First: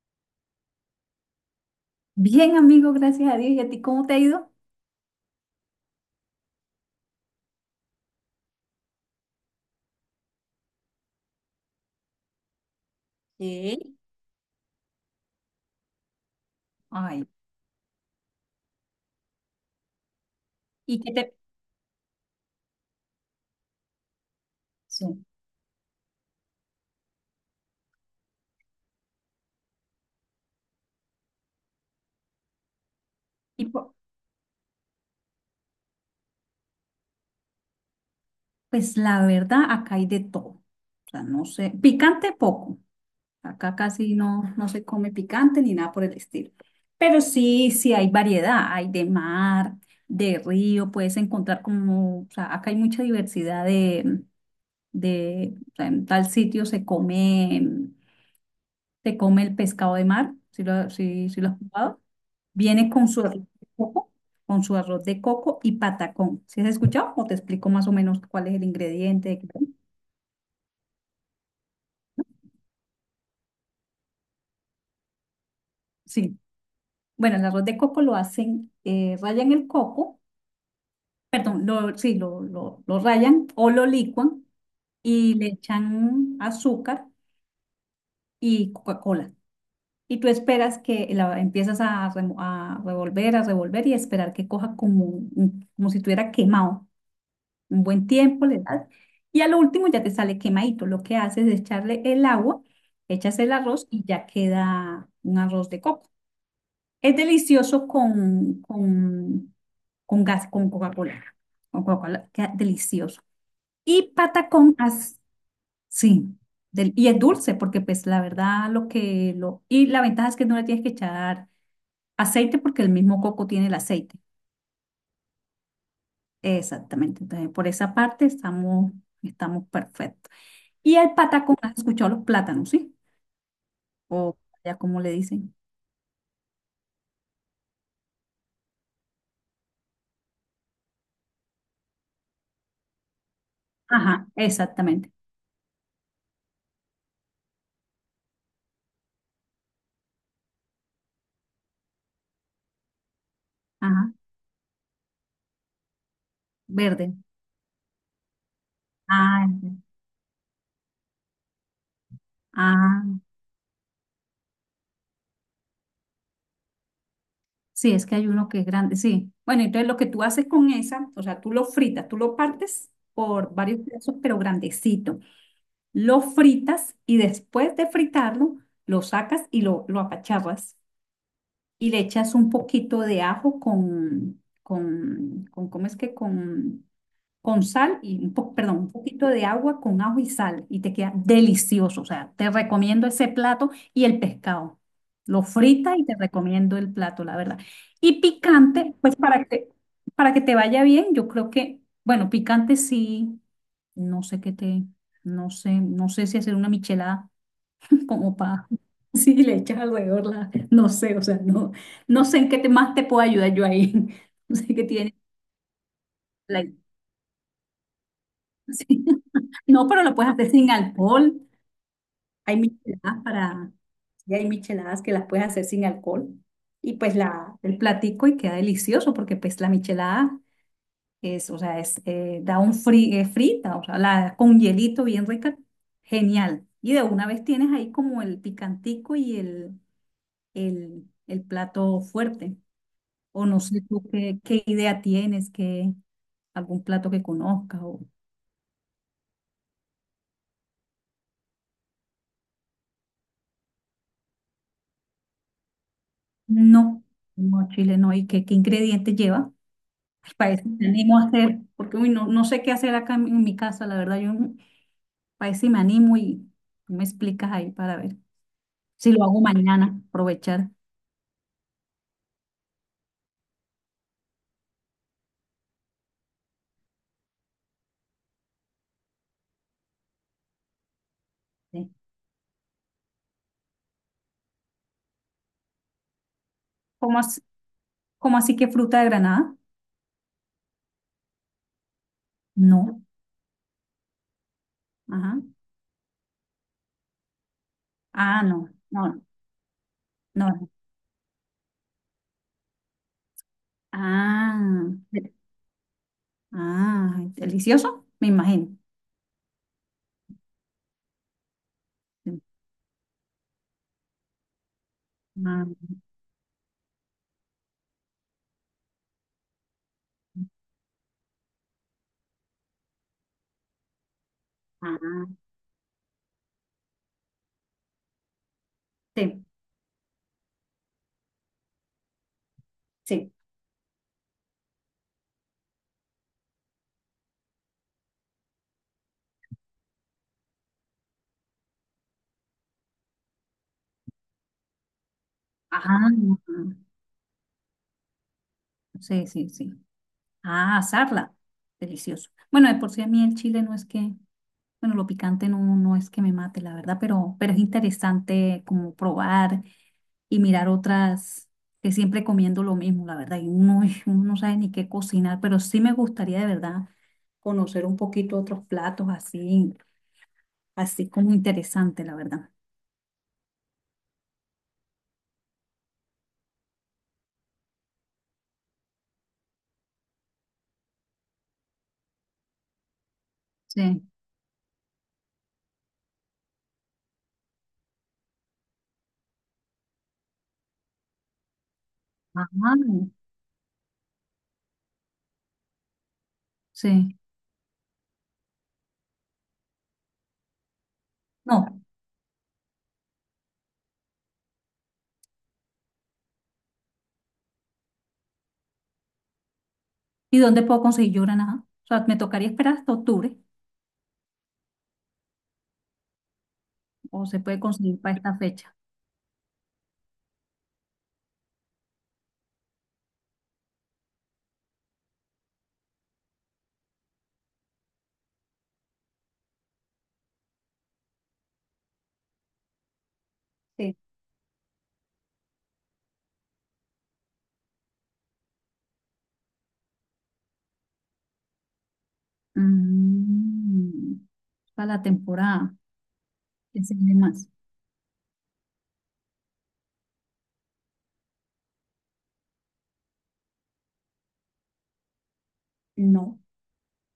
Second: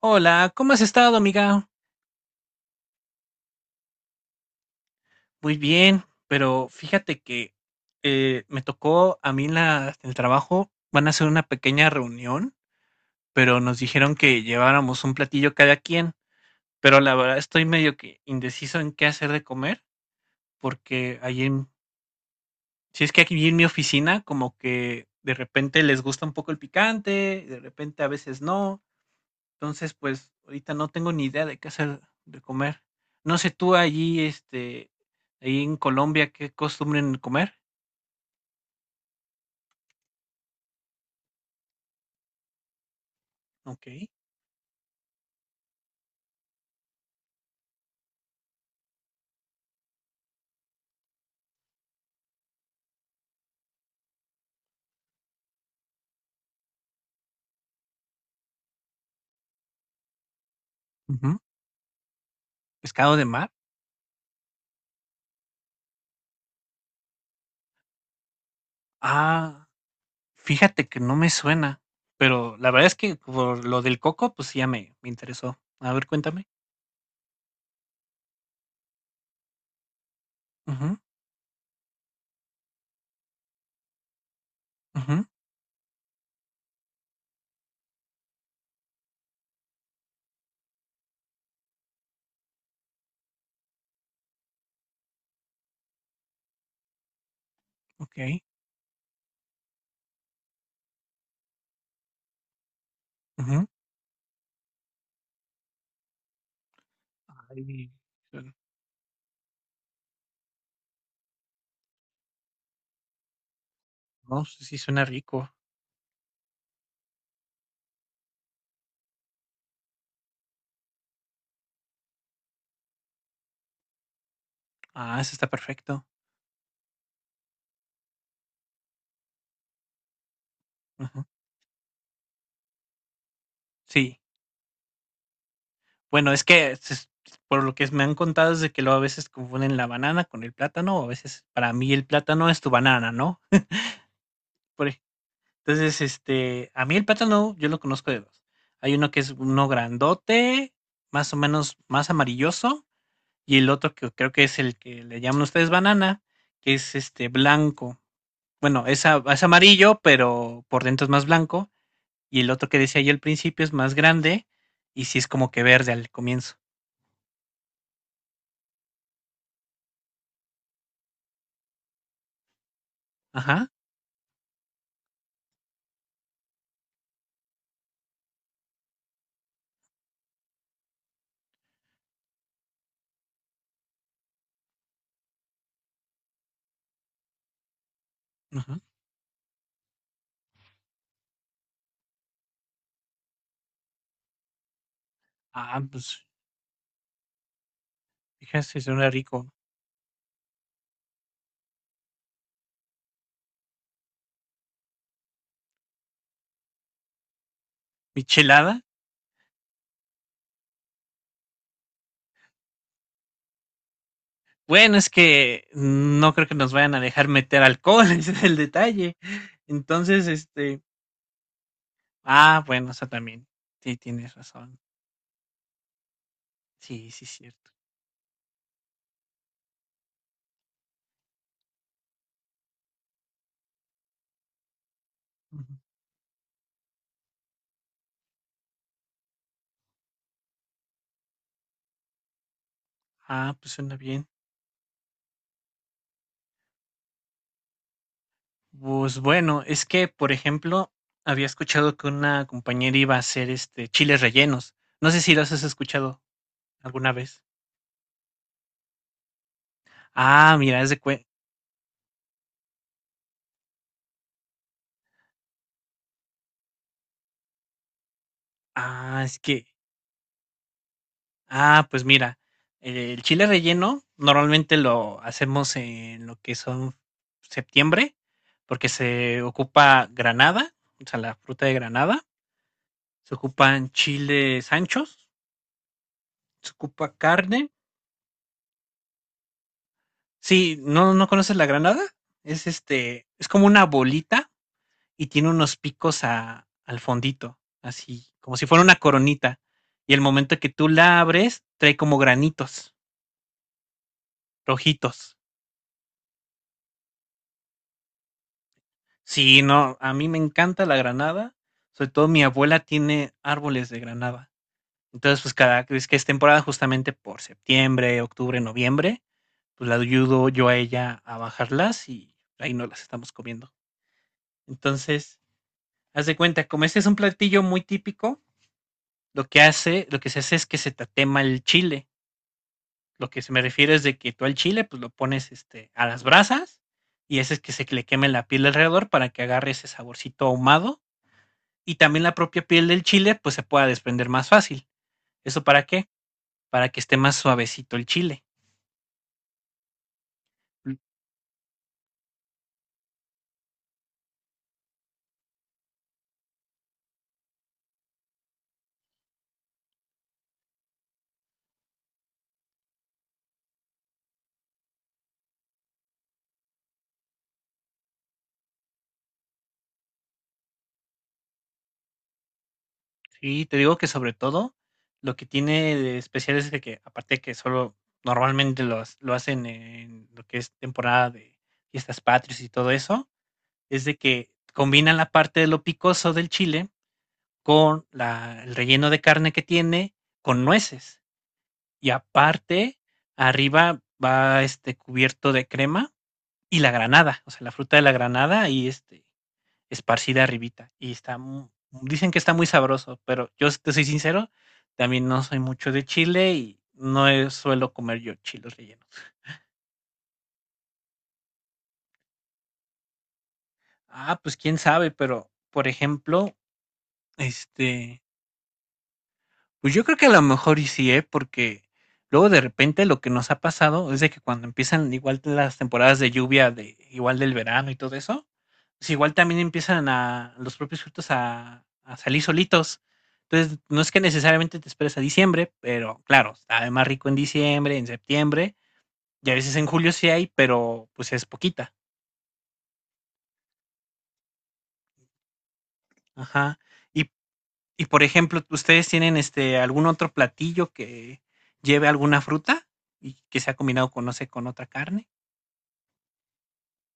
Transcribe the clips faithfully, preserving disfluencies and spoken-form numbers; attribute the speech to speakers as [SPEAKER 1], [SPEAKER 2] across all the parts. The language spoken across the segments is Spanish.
[SPEAKER 1] Hola, ¿cómo has estado, amiga?
[SPEAKER 2] Bien, amigo, gracias a Dios. ¿Y a ti cómo te ha ido?
[SPEAKER 1] Muy bien, pero fíjate que eh, me tocó a mí en la, en el trabajo, van a hacer una pequeña reunión, pero nos
[SPEAKER 2] Sí,
[SPEAKER 1] dijeron que lleváramos un platillo cada quien, pero la
[SPEAKER 2] ay,
[SPEAKER 1] verdad estoy medio que indeciso en qué hacer de comer,
[SPEAKER 2] ¿y qué
[SPEAKER 1] porque
[SPEAKER 2] te...
[SPEAKER 1] ahí en, si es que aquí en mi oficina como que
[SPEAKER 2] Sí.
[SPEAKER 1] de repente les gusta un poco el picante, de repente a veces no. Entonces, pues, ahorita no tengo ni idea de qué hacer de comer. No sé
[SPEAKER 2] Y
[SPEAKER 1] tú
[SPEAKER 2] po-
[SPEAKER 1] allí, este, ahí en Colombia, ¿qué costumbren comer?
[SPEAKER 2] pues la verdad, acá hay de todo. O sea, no sé, picante poco. Acá
[SPEAKER 1] ¿Ok?
[SPEAKER 2] casi no, no se come picante ni nada por el estilo. Pero sí, sí hay variedad. Hay de mar, de río, puedes encontrar como, o sea, acá hay mucha diversidad de, de, o sea, en tal sitio se come, se come el pescado de mar, si lo, si,
[SPEAKER 1] Ujú.
[SPEAKER 2] lo has probado. Viene con
[SPEAKER 1] ¿Pescado
[SPEAKER 2] su
[SPEAKER 1] de
[SPEAKER 2] arroz
[SPEAKER 1] mar?
[SPEAKER 2] de coco, con su arroz de coco y patacón. ¿Sí has escuchado? O te explico más o menos cuál es el ingrediente.
[SPEAKER 1] Ah, fíjate que no me suena, pero la verdad es que por lo del coco, pues, sí ya me me interesó. A ver,
[SPEAKER 2] Sí.
[SPEAKER 1] cuéntame.
[SPEAKER 2] Bueno, el arroz de coco lo hacen, eh, rayan el coco,
[SPEAKER 1] Ujú,
[SPEAKER 2] perdón, lo, sí, lo, lo, lo rayan o lo licuan
[SPEAKER 1] ujú,
[SPEAKER 2] y le echan azúcar y Coca-Cola. Y tú esperas que la empiezas a, remo- a revolver, a revolver y esperar que coja como, un- como si estuviera quemado. Un buen
[SPEAKER 1] ok,
[SPEAKER 2] tiempo le das y a lo último ya te sale quemadito. Lo que haces es echarle el agua, echas el
[SPEAKER 1] ujú.
[SPEAKER 2] arroz y ya queda un arroz de coco. Es delicioso
[SPEAKER 1] Ay, suen
[SPEAKER 2] con, con, con gas, con Coca-Cola. Con Coca-Cola, queda delicioso. Y
[SPEAKER 1] no,
[SPEAKER 2] patacón,
[SPEAKER 1] sí suena
[SPEAKER 2] as-
[SPEAKER 1] rico.
[SPEAKER 2] sí, del- y es dulce porque pues la verdad lo que lo... Y la ventaja es que no le tienes que echar aceite porque el mismo coco tiene el aceite.
[SPEAKER 1] Ah, eso está perfecto.
[SPEAKER 2] Exactamente. Entonces, por esa parte estamos, estamos perfectos. Y el
[SPEAKER 1] Ujú.
[SPEAKER 2] patacón, ¿has escuchado los plátanos, sí?
[SPEAKER 1] Sí.
[SPEAKER 2] O ya como le dicen.
[SPEAKER 1] Bueno, es que se por lo que me han contado es de que luego a veces confunden la banana con el plátano, o a veces para mí el plátano es tu banana, ¿no?
[SPEAKER 2] Ajá,
[SPEAKER 1] Por ej
[SPEAKER 2] exactamente.
[SPEAKER 1] entonces, este, a mí el plátano yo lo conozco de dos. Hay uno que es uno grandote, más o menos más amarilloso, y el otro que
[SPEAKER 2] Ajá,
[SPEAKER 1] creo que es el que le llaman ustedes banana, que es,
[SPEAKER 2] verde.
[SPEAKER 1] este, blanco. Bueno, es a es
[SPEAKER 2] Ah, ya.
[SPEAKER 1] amarillo, pero por dentro es más blanco, y el otro que decía yo al
[SPEAKER 2] Ah,
[SPEAKER 1] principio es más grande, y sí es como que verde al comienzo.
[SPEAKER 2] sí, es que hay uno que es grande, sí. Bueno, entonces lo que tú haces con esa, o sea, tú lo fritas, tú lo partes por
[SPEAKER 1] Ajá,
[SPEAKER 2] varios pedazos, pero grandecito. Lo fritas y después de fritarlo, lo sacas y lo, lo apacharras. Y le echas un poquito de ajo con, con, con, ¿cómo es que? Con con sal y un po-
[SPEAKER 1] ujú.
[SPEAKER 2] perdón, un poquito de agua con ajo y sal y te queda delicioso. O sea, te recomiendo ese plato y el pescado. Lo
[SPEAKER 1] Ah,
[SPEAKER 2] frita y te
[SPEAKER 1] pues,
[SPEAKER 2] recomiendo el plato, la verdad. Y
[SPEAKER 1] fíjese,
[SPEAKER 2] picante,
[SPEAKER 1] suena
[SPEAKER 2] pues para
[SPEAKER 1] rico.
[SPEAKER 2] que, para que te vaya bien, yo creo que, bueno, picante sí, no sé qué te, no sé, no sé si hacer una michelada como para,
[SPEAKER 1] ¿Michelada?
[SPEAKER 2] si le echas alrededor la, no sé, o sea, no, no sé en qué te, más te puedo ayudar yo ahí. No sé qué
[SPEAKER 1] Bueno, es
[SPEAKER 2] tiene.
[SPEAKER 1] que no creo que
[SPEAKER 2] la-
[SPEAKER 1] nos vayan a dejar meter alcohol, ese es el
[SPEAKER 2] sí.
[SPEAKER 1] detalle.
[SPEAKER 2] No, pero lo
[SPEAKER 1] Entonces,
[SPEAKER 2] puedes hacer sin
[SPEAKER 1] este,
[SPEAKER 2] alcohol. Hay
[SPEAKER 1] ah, bueno, o sea,
[SPEAKER 2] micheladas
[SPEAKER 1] también,
[SPEAKER 2] para,
[SPEAKER 1] sí, tienes
[SPEAKER 2] y hay
[SPEAKER 1] razón.
[SPEAKER 2] micheladas que las puedes hacer sin alcohol. Y
[SPEAKER 1] Sí,
[SPEAKER 2] pues
[SPEAKER 1] sí,
[SPEAKER 2] la,
[SPEAKER 1] cierto.
[SPEAKER 2] el platico y queda delicioso porque pues la michelada es, o sea, es, eh, da un fri, eh, frita, o sea, la, con hielito bien rica,
[SPEAKER 1] Ujú.
[SPEAKER 2] genial. Y de una vez tienes ahí como el picantico y el, el, el plato fuerte. O
[SPEAKER 1] Ah,
[SPEAKER 2] no
[SPEAKER 1] pues
[SPEAKER 2] sé
[SPEAKER 1] suena
[SPEAKER 2] tú
[SPEAKER 1] bien.
[SPEAKER 2] qué, qué idea tienes, que algún plato que conozcas o
[SPEAKER 1] Pues bueno, es que, por ejemplo, había escuchado que una compañera iba a hacer este chiles rellenos. No sé si los has escuchado
[SPEAKER 2] no,
[SPEAKER 1] alguna vez.
[SPEAKER 2] no, Chile no, y qué, qué ingredientes lleva. Para
[SPEAKER 1] Ah,
[SPEAKER 2] eso
[SPEAKER 1] mira,
[SPEAKER 2] me
[SPEAKER 1] es de
[SPEAKER 2] animo a
[SPEAKER 1] cue-
[SPEAKER 2] hacer, porque uy, no, no sé qué hacer acá en, en mi casa, la verdad. Yo no- Para eso sí me animo y tú me explicas ahí para ver si
[SPEAKER 1] Ah,
[SPEAKER 2] lo
[SPEAKER 1] es
[SPEAKER 2] hago
[SPEAKER 1] que
[SPEAKER 2] mañana, aprovechar.
[SPEAKER 1] Ah, pues mira, eh, el chile relleno normalmente lo hacemos en lo que son septiembre, porque se ocupa granada, o sea, la fruta de
[SPEAKER 2] ¿Sí?
[SPEAKER 1] granada, se ocupan chiles anchos, se ocupa
[SPEAKER 2] ¿Cómo así,
[SPEAKER 1] carne.
[SPEAKER 2] ¿cómo así que fruta de Granada?
[SPEAKER 1] Sí, ¿no, no conoces la granada? Es
[SPEAKER 2] No.
[SPEAKER 1] este, es como una bolita y
[SPEAKER 2] Ajá.
[SPEAKER 1] tiene unos picos a- al fondito, así,
[SPEAKER 2] Ah,
[SPEAKER 1] como si
[SPEAKER 2] no,
[SPEAKER 1] fuera una
[SPEAKER 2] no,
[SPEAKER 1] coronita. Y el
[SPEAKER 2] no.
[SPEAKER 1] momento que
[SPEAKER 2] No.
[SPEAKER 1] tú la abres, trae como granitos
[SPEAKER 2] Ah,
[SPEAKER 1] rojitos.
[SPEAKER 2] ah, delicioso, me imagino.
[SPEAKER 1] Sí, no, a mí me encanta la granada, sobre todo
[SPEAKER 2] Sí.
[SPEAKER 1] mi abuela tiene árboles de granada. Entonces, pues
[SPEAKER 2] Ah,
[SPEAKER 1] cada vez que es temporada, justamente por septiembre, octubre, noviembre, pues la ayudo yo a ella a bajarlas y ahí no las estamos comiendo.
[SPEAKER 2] ah,
[SPEAKER 1] Entonces, haz de cuenta, como este es un platillo muy típico, lo
[SPEAKER 2] sí,
[SPEAKER 1] que hace, lo que se hace es que se tatema el chile. Lo
[SPEAKER 2] sí.
[SPEAKER 1] que se me refiere es de que tú al chile, pues lo pones este, a las brasas y ese es que se le queme la piel alrededor para que agarre ese saborcito ahumado y también la propia piel del chile pues se pueda desprender más fácil. ¿Eso para qué?
[SPEAKER 2] Ah,
[SPEAKER 1] Para que esté más suavecito el chile.
[SPEAKER 2] sí, sí, sí. Ah, asarla, delicioso. Bueno, de por sí a mí el chile no es que bueno, lo picante no, no no es que me mate, la verdad, pero, pero es interesante como probar y mirar otras, que siempre comiendo lo mismo, la verdad, y uno, uno no sabe ni qué cocinar, pero sí me gustaría de verdad conocer un poquito otros platos así, así como interesante, la verdad.
[SPEAKER 1] Sí, te digo que sobre todo lo que tiene de especial es de que aparte que solo normalmente lo, ha- lo hacen en lo que es temporada de fiestas patrias y todo eso,
[SPEAKER 2] Sí.
[SPEAKER 1] es de que combinan la parte de lo picoso del chile con la- el relleno de carne que tiene con nueces. Y
[SPEAKER 2] Ajá.
[SPEAKER 1] aparte, arriba va este cubierto de crema y la
[SPEAKER 2] Sí.
[SPEAKER 1] granada, o sea, la fruta de la granada y este, esparcida arribita. Y está, mu-
[SPEAKER 2] No.
[SPEAKER 1] dicen que está muy sabroso, pero yo te soy sincero, también no soy mucho de chile y no eh, suelo comer yo chiles rellenos.
[SPEAKER 2] ¿Y dónde puedo conseguir yo granada? O sea, me tocaría esperar hasta octubre,
[SPEAKER 1] Ah, pues quién sabe, pero por ejemplo,
[SPEAKER 2] o se puede conseguir para
[SPEAKER 1] este,
[SPEAKER 2] esta fecha.
[SPEAKER 1] pues yo creo que a lo mejor y sí, ¿eh? Porque luego de repente lo que nos ha pasado es de que cuando empiezan igual las temporadas de lluvia, de, igual del verano y todo eso, pues igual también empiezan a los propios frutos a, a salir solitos. Entonces,
[SPEAKER 2] Sí.
[SPEAKER 1] no es que necesariamente te esperes a diciembre, pero claro, está más rico en diciembre, en septiembre, y a veces en julio sí hay, pero pues es poquita.
[SPEAKER 2] Mm, para la temporada.
[SPEAKER 1] Ajá.
[SPEAKER 2] ¿Qué se vende
[SPEAKER 1] Y
[SPEAKER 2] más?
[SPEAKER 1] y por ejemplo, ¿ustedes tienen este algún otro platillo que lleve alguna fruta y que sea combinado con, no sé, con otra carne?
[SPEAKER 2] No.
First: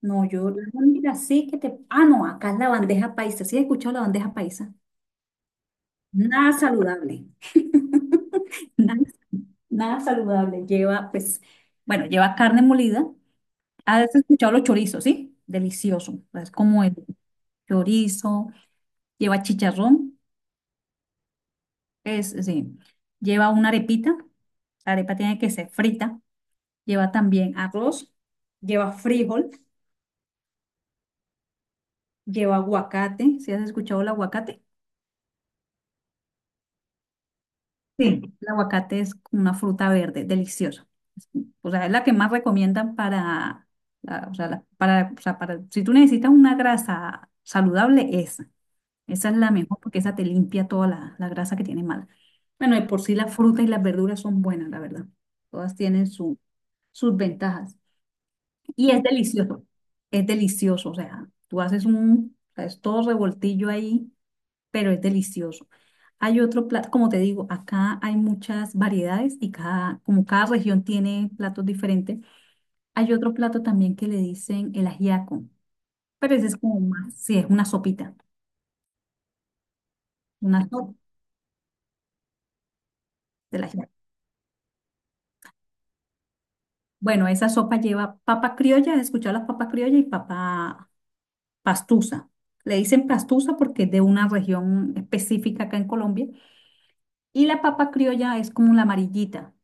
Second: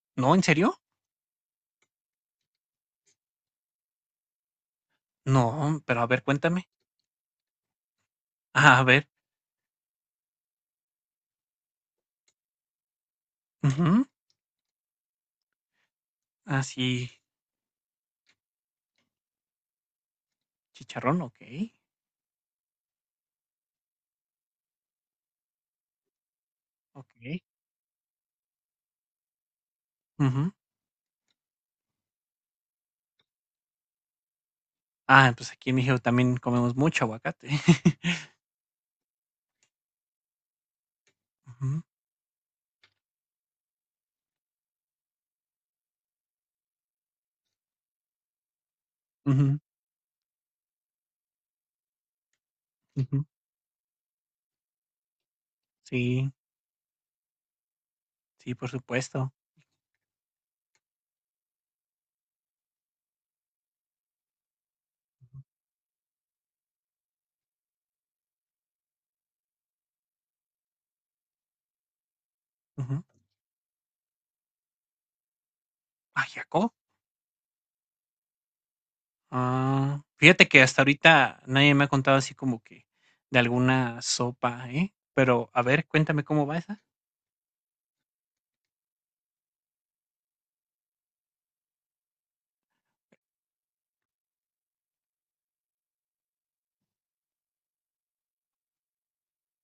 [SPEAKER 2] No,
[SPEAKER 1] ¿No? ¿En
[SPEAKER 2] yo la
[SPEAKER 1] serio?
[SPEAKER 2] única sí que te... Ah, no, acá es la bandeja paisa. ¿Sí has escuchado la bandeja paisa?
[SPEAKER 1] No, pero a ver,
[SPEAKER 2] Nada
[SPEAKER 1] cuéntame.
[SPEAKER 2] saludable.
[SPEAKER 1] Ah, a
[SPEAKER 2] Nada,
[SPEAKER 1] ver.
[SPEAKER 2] nada saludable. Lleva, pues, bueno, lleva carne molida.
[SPEAKER 1] Ujú.
[SPEAKER 2] Has escuchado los chorizos, ¿sí? Delicioso. Es como el
[SPEAKER 1] Así,
[SPEAKER 2] chorizo, lleva chicharrón,
[SPEAKER 1] chicharrón, ok.
[SPEAKER 2] es, sí. Lleva una arepita. La arepa tiene que ser frita. Lleva
[SPEAKER 1] Ok.
[SPEAKER 2] también arroz, lleva frijol,
[SPEAKER 1] Ujú.
[SPEAKER 2] lleva aguacate. ¿Sí has escuchado el aguacate?
[SPEAKER 1] Ah, pues aquí en México también comemos mucho aguacate.
[SPEAKER 2] Sí, el aguacate es como una fruta verde, deliciosa. Es- o
[SPEAKER 1] Ujú,
[SPEAKER 2] sea, es la que más recomiendan para, la- o sea, la- para, o sea, para, si tú necesitas una grasa saludable, esa. Esa es la
[SPEAKER 1] ujú,
[SPEAKER 2] mejor porque esa te limpia toda la, la grasa que tiene mala. Bueno, de por sí
[SPEAKER 1] ujú.
[SPEAKER 2] las frutas y las verduras son buenas, la verdad. Todas tienen
[SPEAKER 1] Sí,
[SPEAKER 2] su, sus ventajas.
[SPEAKER 1] sí, por
[SPEAKER 2] Y es
[SPEAKER 1] supuesto.
[SPEAKER 2] delicioso, es delicioso. O sea, tú haces un, o sea, es todo revoltillo ahí pero es delicioso. Hay otro plato, como te digo, acá hay muchas variedades y cada, como cada región tiene platos diferentes,
[SPEAKER 1] Ujú.
[SPEAKER 2] hay otro plato también que le dicen el ajiaco, pero ese es
[SPEAKER 1] Ajiaco.
[SPEAKER 2] como más, sí, es una sopita,
[SPEAKER 1] Ah, fíjate que
[SPEAKER 2] una
[SPEAKER 1] hasta
[SPEAKER 2] sopa
[SPEAKER 1] ahorita nadie me ha contado así como que de
[SPEAKER 2] del ajiaco.
[SPEAKER 1] alguna sopa, ¿eh? Pero a ver, cuéntame cómo va esa.
[SPEAKER 2] Bueno, esa sopa lleva papa criolla, ¿has escuchado las papas criollas y papa pastusa? Le dicen pastusa porque es de una región específica acá en Colombia y la papa criolla es como la amarillita.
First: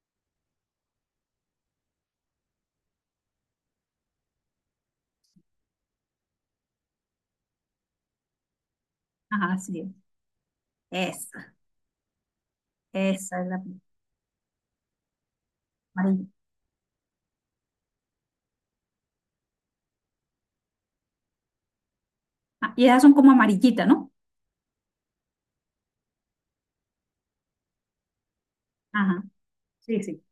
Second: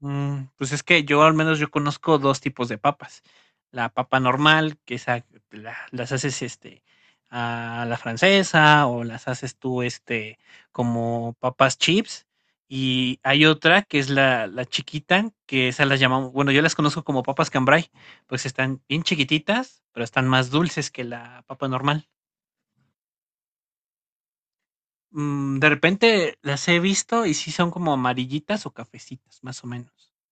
[SPEAKER 1] Mm, pues es que yo al menos yo conozco dos tipos de papas. La papa normal, que esa la- las haces este a la francesa o las haces
[SPEAKER 2] Ajá,
[SPEAKER 1] tú
[SPEAKER 2] sí,
[SPEAKER 1] este como
[SPEAKER 2] esa,
[SPEAKER 1] papas chips. Y
[SPEAKER 2] esa
[SPEAKER 1] hay
[SPEAKER 2] es la
[SPEAKER 1] otra que es la, la chiquita, que esas las
[SPEAKER 2] amarilla.
[SPEAKER 1] llamamos, bueno, yo las conozco como papas cambray, pues están bien chiquititas, pero están más dulces que la papa normal.
[SPEAKER 2] Ah, y esas son como amarillitas, ¿no?
[SPEAKER 1] Mm, de repente las he visto y sí son como amarillitas o
[SPEAKER 2] Ajá,
[SPEAKER 1] cafecitas, más o
[SPEAKER 2] sí,
[SPEAKER 1] menos.
[SPEAKER 2] sí.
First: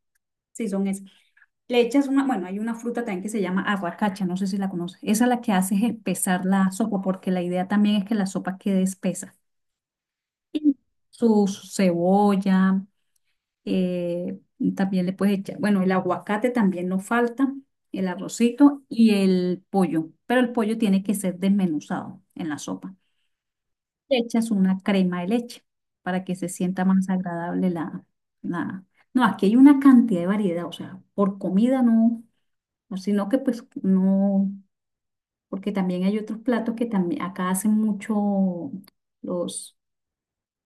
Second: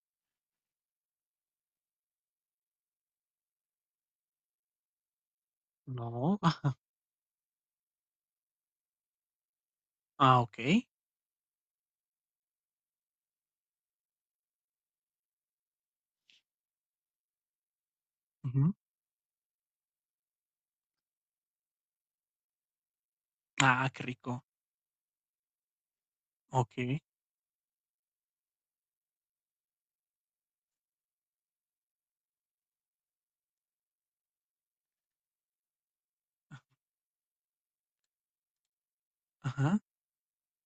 [SPEAKER 2] Sí, son esas. Le echas una, bueno, hay una fruta también que se llama aguacacha, no sé si la conoces. Esa la que hace es
[SPEAKER 1] No.
[SPEAKER 2] espesar la
[SPEAKER 1] Ah,
[SPEAKER 2] sopa, porque la idea también es que la sopa quede espesa.
[SPEAKER 1] ah,
[SPEAKER 2] Y
[SPEAKER 1] okey.
[SPEAKER 2] Su, su cebolla, eh, también le puedes echar, bueno, el aguacate también no falta, el
[SPEAKER 1] Ujú.
[SPEAKER 2] arrocito y el pollo, pero el pollo tiene que ser desmenuzado en la sopa.
[SPEAKER 1] Ah, qué
[SPEAKER 2] Le
[SPEAKER 1] rico.
[SPEAKER 2] echas una crema de leche para que se sienta
[SPEAKER 1] Okey.
[SPEAKER 2] más agradable la, la... No, aquí hay una cantidad de variedad, o sea, por comida no, no, sino que pues no, porque también hay otros platos que también acá hacen mucho los,
[SPEAKER 1] Ajá.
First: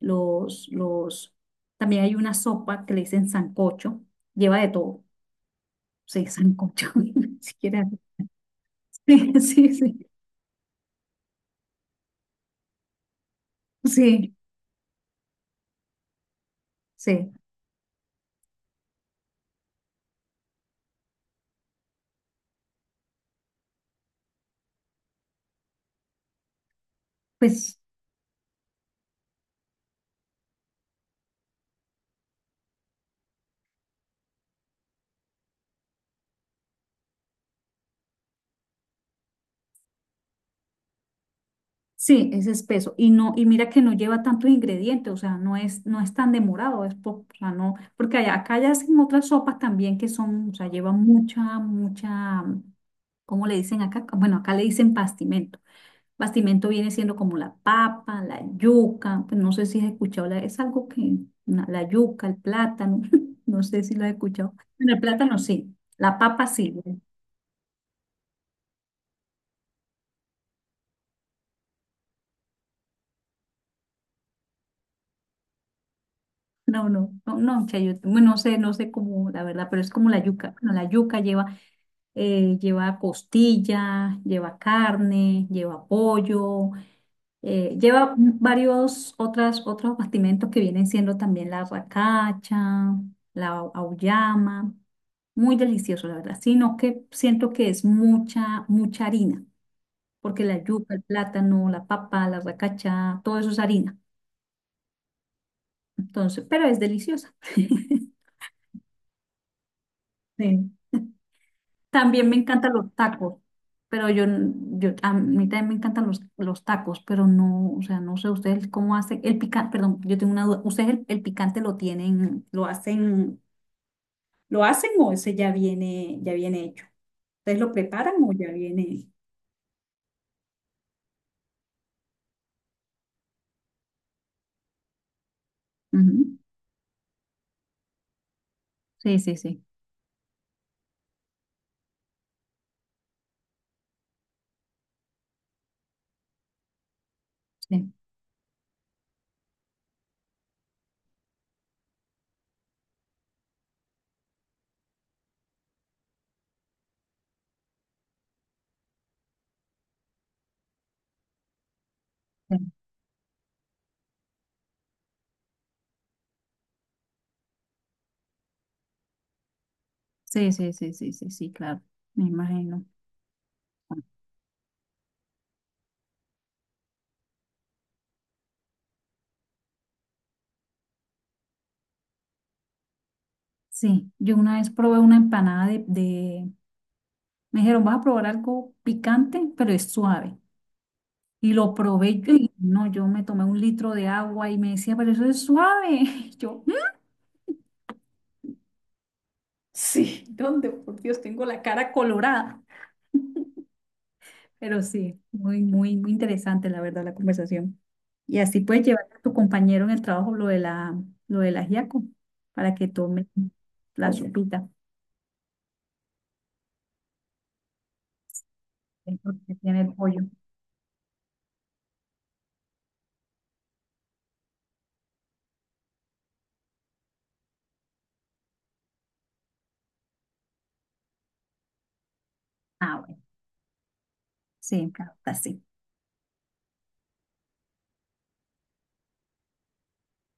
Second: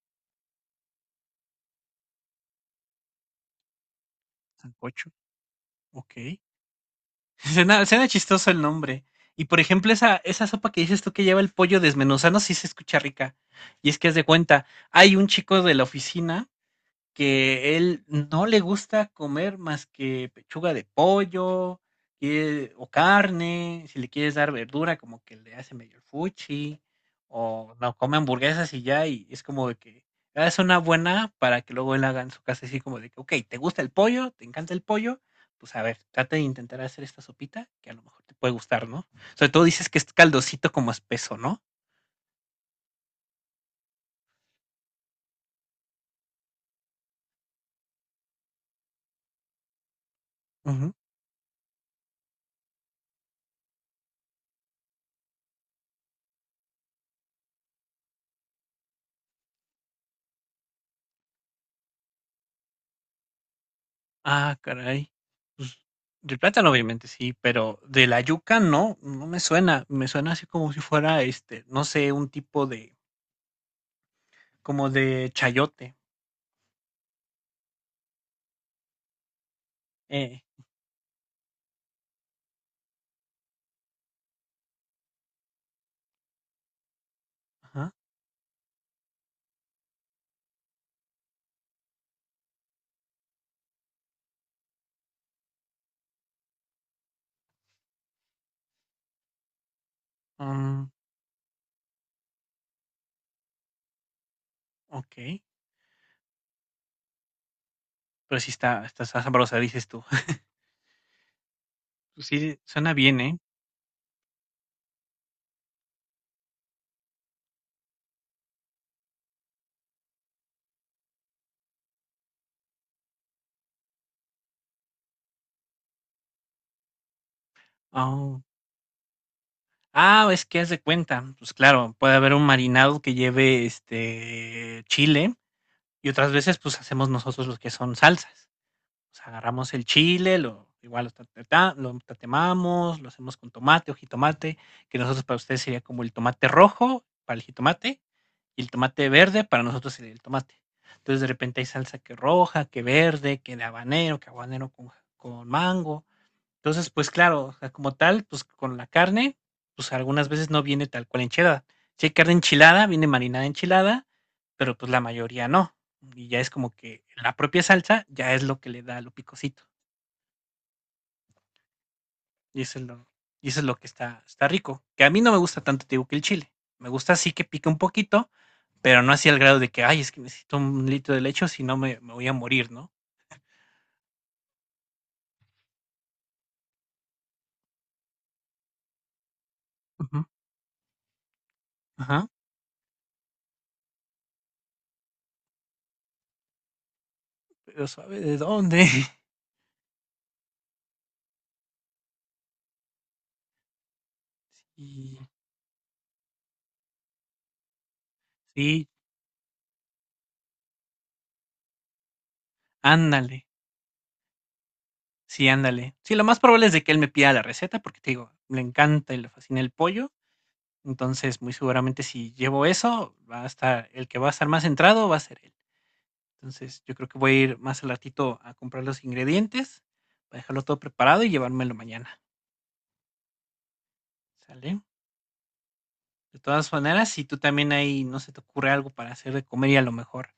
[SPEAKER 2] los, los, también hay una sopa que le dicen sancocho, lleva de todo,
[SPEAKER 1] Sancocho.
[SPEAKER 2] sí,
[SPEAKER 1] Okey.
[SPEAKER 2] sancocho, ni
[SPEAKER 1] Suena
[SPEAKER 2] siquiera,
[SPEAKER 1] suena chistoso el nombre.
[SPEAKER 2] sí,
[SPEAKER 1] Y, por
[SPEAKER 2] sí,
[SPEAKER 1] ejemplo,
[SPEAKER 2] sí,
[SPEAKER 1] esa esa sopa que dices tú que lleva el pollo desmenuzado, sí se escucha rica. Y es que haz de
[SPEAKER 2] sí,
[SPEAKER 1] cuenta, hay un chico de la oficina
[SPEAKER 2] sí,
[SPEAKER 1] que él no le gusta comer más que pechuga de pollo, eh, o carne, si le quieres dar verdura, como que le hace medio el fuchi, o
[SPEAKER 2] pues...
[SPEAKER 1] no come hamburguesas y ya, y es como de que "Ah, es una buena para que luego él haga en su casa así como de que, ok, ¿te gusta el pollo? ¿Te encanta el pollo? Pues a ver, trata de intentar hacer esta sopita que a lo mejor te puede gustar, ¿no? Sobre todo dices que es caldosito como espeso, ¿no?
[SPEAKER 2] Sí, es espeso y no y mira que no lleva tantos ingredientes, o sea, no es no es tan demorado, es po- o sea, no, porque allá- acá ya hacen otras sopas también que son, o sea, llevan mucha mucha ¿cómo le dicen acá? Bueno, acá le dicen bastimento. Bastimento viene siendo como la papa, la yuca, pues no sé si has escuchado, la- es algo que una- la yuca, el plátano, no sé si lo has escuchado.
[SPEAKER 1] Ah,
[SPEAKER 2] Bueno, el
[SPEAKER 1] caray.
[SPEAKER 2] plátano sí,
[SPEAKER 1] Pues,
[SPEAKER 2] la
[SPEAKER 1] del
[SPEAKER 2] papa
[SPEAKER 1] plátano
[SPEAKER 2] sí.
[SPEAKER 1] obviamente sí, pero de la yuca no, no me suena. Me suena así como si fuera, este, no sé, un tipo de, como de chayote.
[SPEAKER 2] No, no, no, no, chayote. Bueno, no sé, no sé cómo, la verdad, pero es como la
[SPEAKER 1] Eh,
[SPEAKER 2] yuca. Bueno, la yuca lleva eh, lleva costilla, lleva carne, lleva pollo, eh,
[SPEAKER 1] ajá.
[SPEAKER 2] lleva varios otras, otros bastimentos que vienen siendo también la racacha, la au- auyama. Muy delicioso, la verdad, sino que siento que es mucha, mucha harina, porque la
[SPEAKER 1] Mm,
[SPEAKER 2] yuca, el plátano, la papa, la racacha, todo eso es harina.
[SPEAKER 1] ok.
[SPEAKER 2] Entonces, pero es deliciosa.
[SPEAKER 1] Pero sí está, está sabrosa, dices tú.
[SPEAKER 2] Sí.
[SPEAKER 1] Pues
[SPEAKER 2] También me
[SPEAKER 1] sí,
[SPEAKER 2] encantan
[SPEAKER 1] suena
[SPEAKER 2] los
[SPEAKER 1] bien, ¿eh?
[SPEAKER 2] tacos, pero yo, n- yo a mí también me encantan los, los tacos, pero no, o sea, no sé ustedes cómo hacen el picante, perdón, yo tengo una duda, ¿ustedes el, el picante lo tienen, lo hacen, lo hacen o ese ya viene, ya viene hecho? ¿Ustedes lo preparan o
[SPEAKER 1] Oh.
[SPEAKER 2] ya viene?
[SPEAKER 1] Ah, es que haz de cuenta. Pues claro, puede haber un marinado que lleve, este, chile y otras
[SPEAKER 2] Ujú.
[SPEAKER 1] veces pues hacemos nosotros los que son salsas. O
[SPEAKER 2] Sí,
[SPEAKER 1] sea,
[SPEAKER 2] sí, sí,
[SPEAKER 1] agarramos el chile, lo igual lo, tatata- lo tatemamos, lo hacemos con tomate o jitomate, que nosotros para ustedes sería como el tomate rojo para el
[SPEAKER 2] sí,
[SPEAKER 1] jitomate y el tomate verde para nosotros sería el tomate. Entonces de repente hay salsa que roja, que verde, que de habanero, que habanero con, ja, con mango. Entonces, pues claro, o sea, como tal, pues con la carne, pues algunas veces no viene tal cual enchilada. Si hay carne enchilada, viene marinada enchilada, pero pues la mayoría no. Y ya es como que la propia salsa ya es lo que le da lo picosito.
[SPEAKER 2] sí, sí, sí, sí, sí, sí, claro, me
[SPEAKER 1] Y eso es
[SPEAKER 2] imagino.
[SPEAKER 1] lo, y eso es lo que está, está rico. Que a mí no me gusta tanto, te digo, que el chile. Me gusta así que pique un poquito, pero no así al grado de que, ay, es que necesito un litro de leche, o si no me, me voy a morir, ¿no?
[SPEAKER 2] Sí, yo una vez probé una empanada de, de- me dijeron, vas a probar algo picante, pero es
[SPEAKER 1] Ujú.
[SPEAKER 2] suave. Y lo probé
[SPEAKER 1] Ajá.
[SPEAKER 2] y no, yo me tomé un litro de agua y me decía, pero eso es suave. Yo, "Mm,
[SPEAKER 1] Pero sabe de dónde.
[SPEAKER 2] sí, ¿dónde? Por Dios, tengo la cara colorada. Pero
[SPEAKER 1] Y
[SPEAKER 2] sí, muy, muy, muy interesante la verdad la conversación. Y así puedes
[SPEAKER 1] sí,
[SPEAKER 2] llevar a tu compañero en el trabajo lo de la, lo del ajiaco para que tome
[SPEAKER 1] ándale.
[SPEAKER 2] la sopita
[SPEAKER 1] Sí, ándale. Sí, lo más probable es de que él me pida la receta, porque te digo, le encanta y le
[SPEAKER 2] dentro que
[SPEAKER 1] fascina el
[SPEAKER 2] tiene el
[SPEAKER 1] pollo.
[SPEAKER 2] pollo.
[SPEAKER 1] Entonces, muy seguramente si llevo eso, va a estar, el que va a estar más centrado va a ser él. Entonces, yo creo que voy a ir más al ratito a comprar los ingredientes, para dejarlo todo preparado y llevármelo mañana.
[SPEAKER 2] Ah, bueno,
[SPEAKER 1] ¿Sale?
[SPEAKER 2] sí, claro, está así.
[SPEAKER 1] De todas maneras, si tú también ahí no se te ocurre algo para hacer de comer y a lo mejor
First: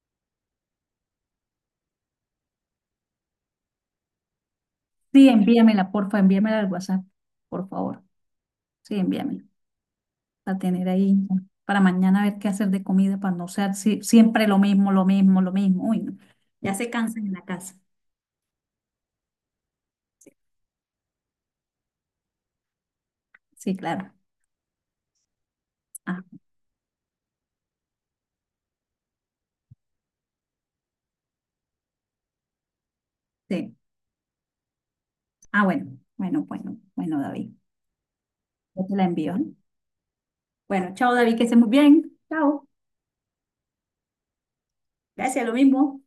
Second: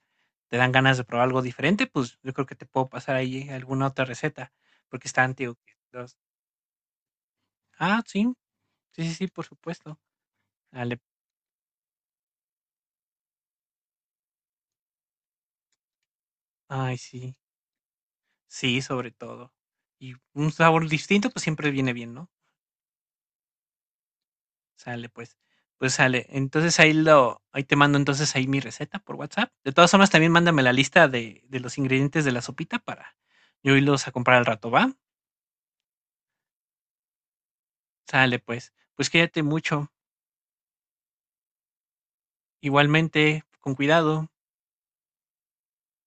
[SPEAKER 1] te dan ganas de probar algo diferente, pues yo creo que te puedo pasar ahí alguna otra receta, porque está
[SPEAKER 2] Sí,
[SPEAKER 1] antiguo.
[SPEAKER 2] envíamela, porfa, envíamela al WhatsApp, por
[SPEAKER 1] Ah,
[SPEAKER 2] favor.
[SPEAKER 1] sí,
[SPEAKER 2] Sí,
[SPEAKER 1] sí, sí, sí,
[SPEAKER 2] envíamela.
[SPEAKER 1] por supuesto.
[SPEAKER 2] A tener
[SPEAKER 1] Dale,
[SPEAKER 2] ahí ¿no? para mañana ver qué hacer de comida para no ser si- siempre lo mismo, lo mismo, lo mismo. Uy, no. Ya se
[SPEAKER 1] ay,
[SPEAKER 2] cansa en
[SPEAKER 1] sí.
[SPEAKER 2] la casa.
[SPEAKER 1] Sí, sobre todo. Y un sabor distinto, pues, siempre viene bien, ¿no?
[SPEAKER 2] Sí, claro.
[SPEAKER 1] Sale, pues. Pues
[SPEAKER 2] Ah,
[SPEAKER 1] sale. Entonces, ahí lo ahí te mando, entonces, ahí mi receta por WhatsApp. De todas formas, también mándame la lista de de los ingredientes de la sopita para
[SPEAKER 2] sí.
[SPEAKER 1] yo irlos a comprar al rato, ¿va?
[SPEAKER 2] Ah, bueno, bueno, bueno, bueno, David.
[SPEAKER 1] Sale, pues.
[SPEAKER 2] Yo te la
[SPEAKER 1] Pues
[SPEAKER 2] envío,
[SPEAKER 1] cuídate
[SPEAKER 2] ¿eh?
[SPEAKER 1] mucho.
[SPEAKER 2] Bueno, chao, David, que estés muy bien. Chao.
[SPEAKER 1] Igualmente, con cuidado.
[SPEAKER 2] Gracias, lo mismo.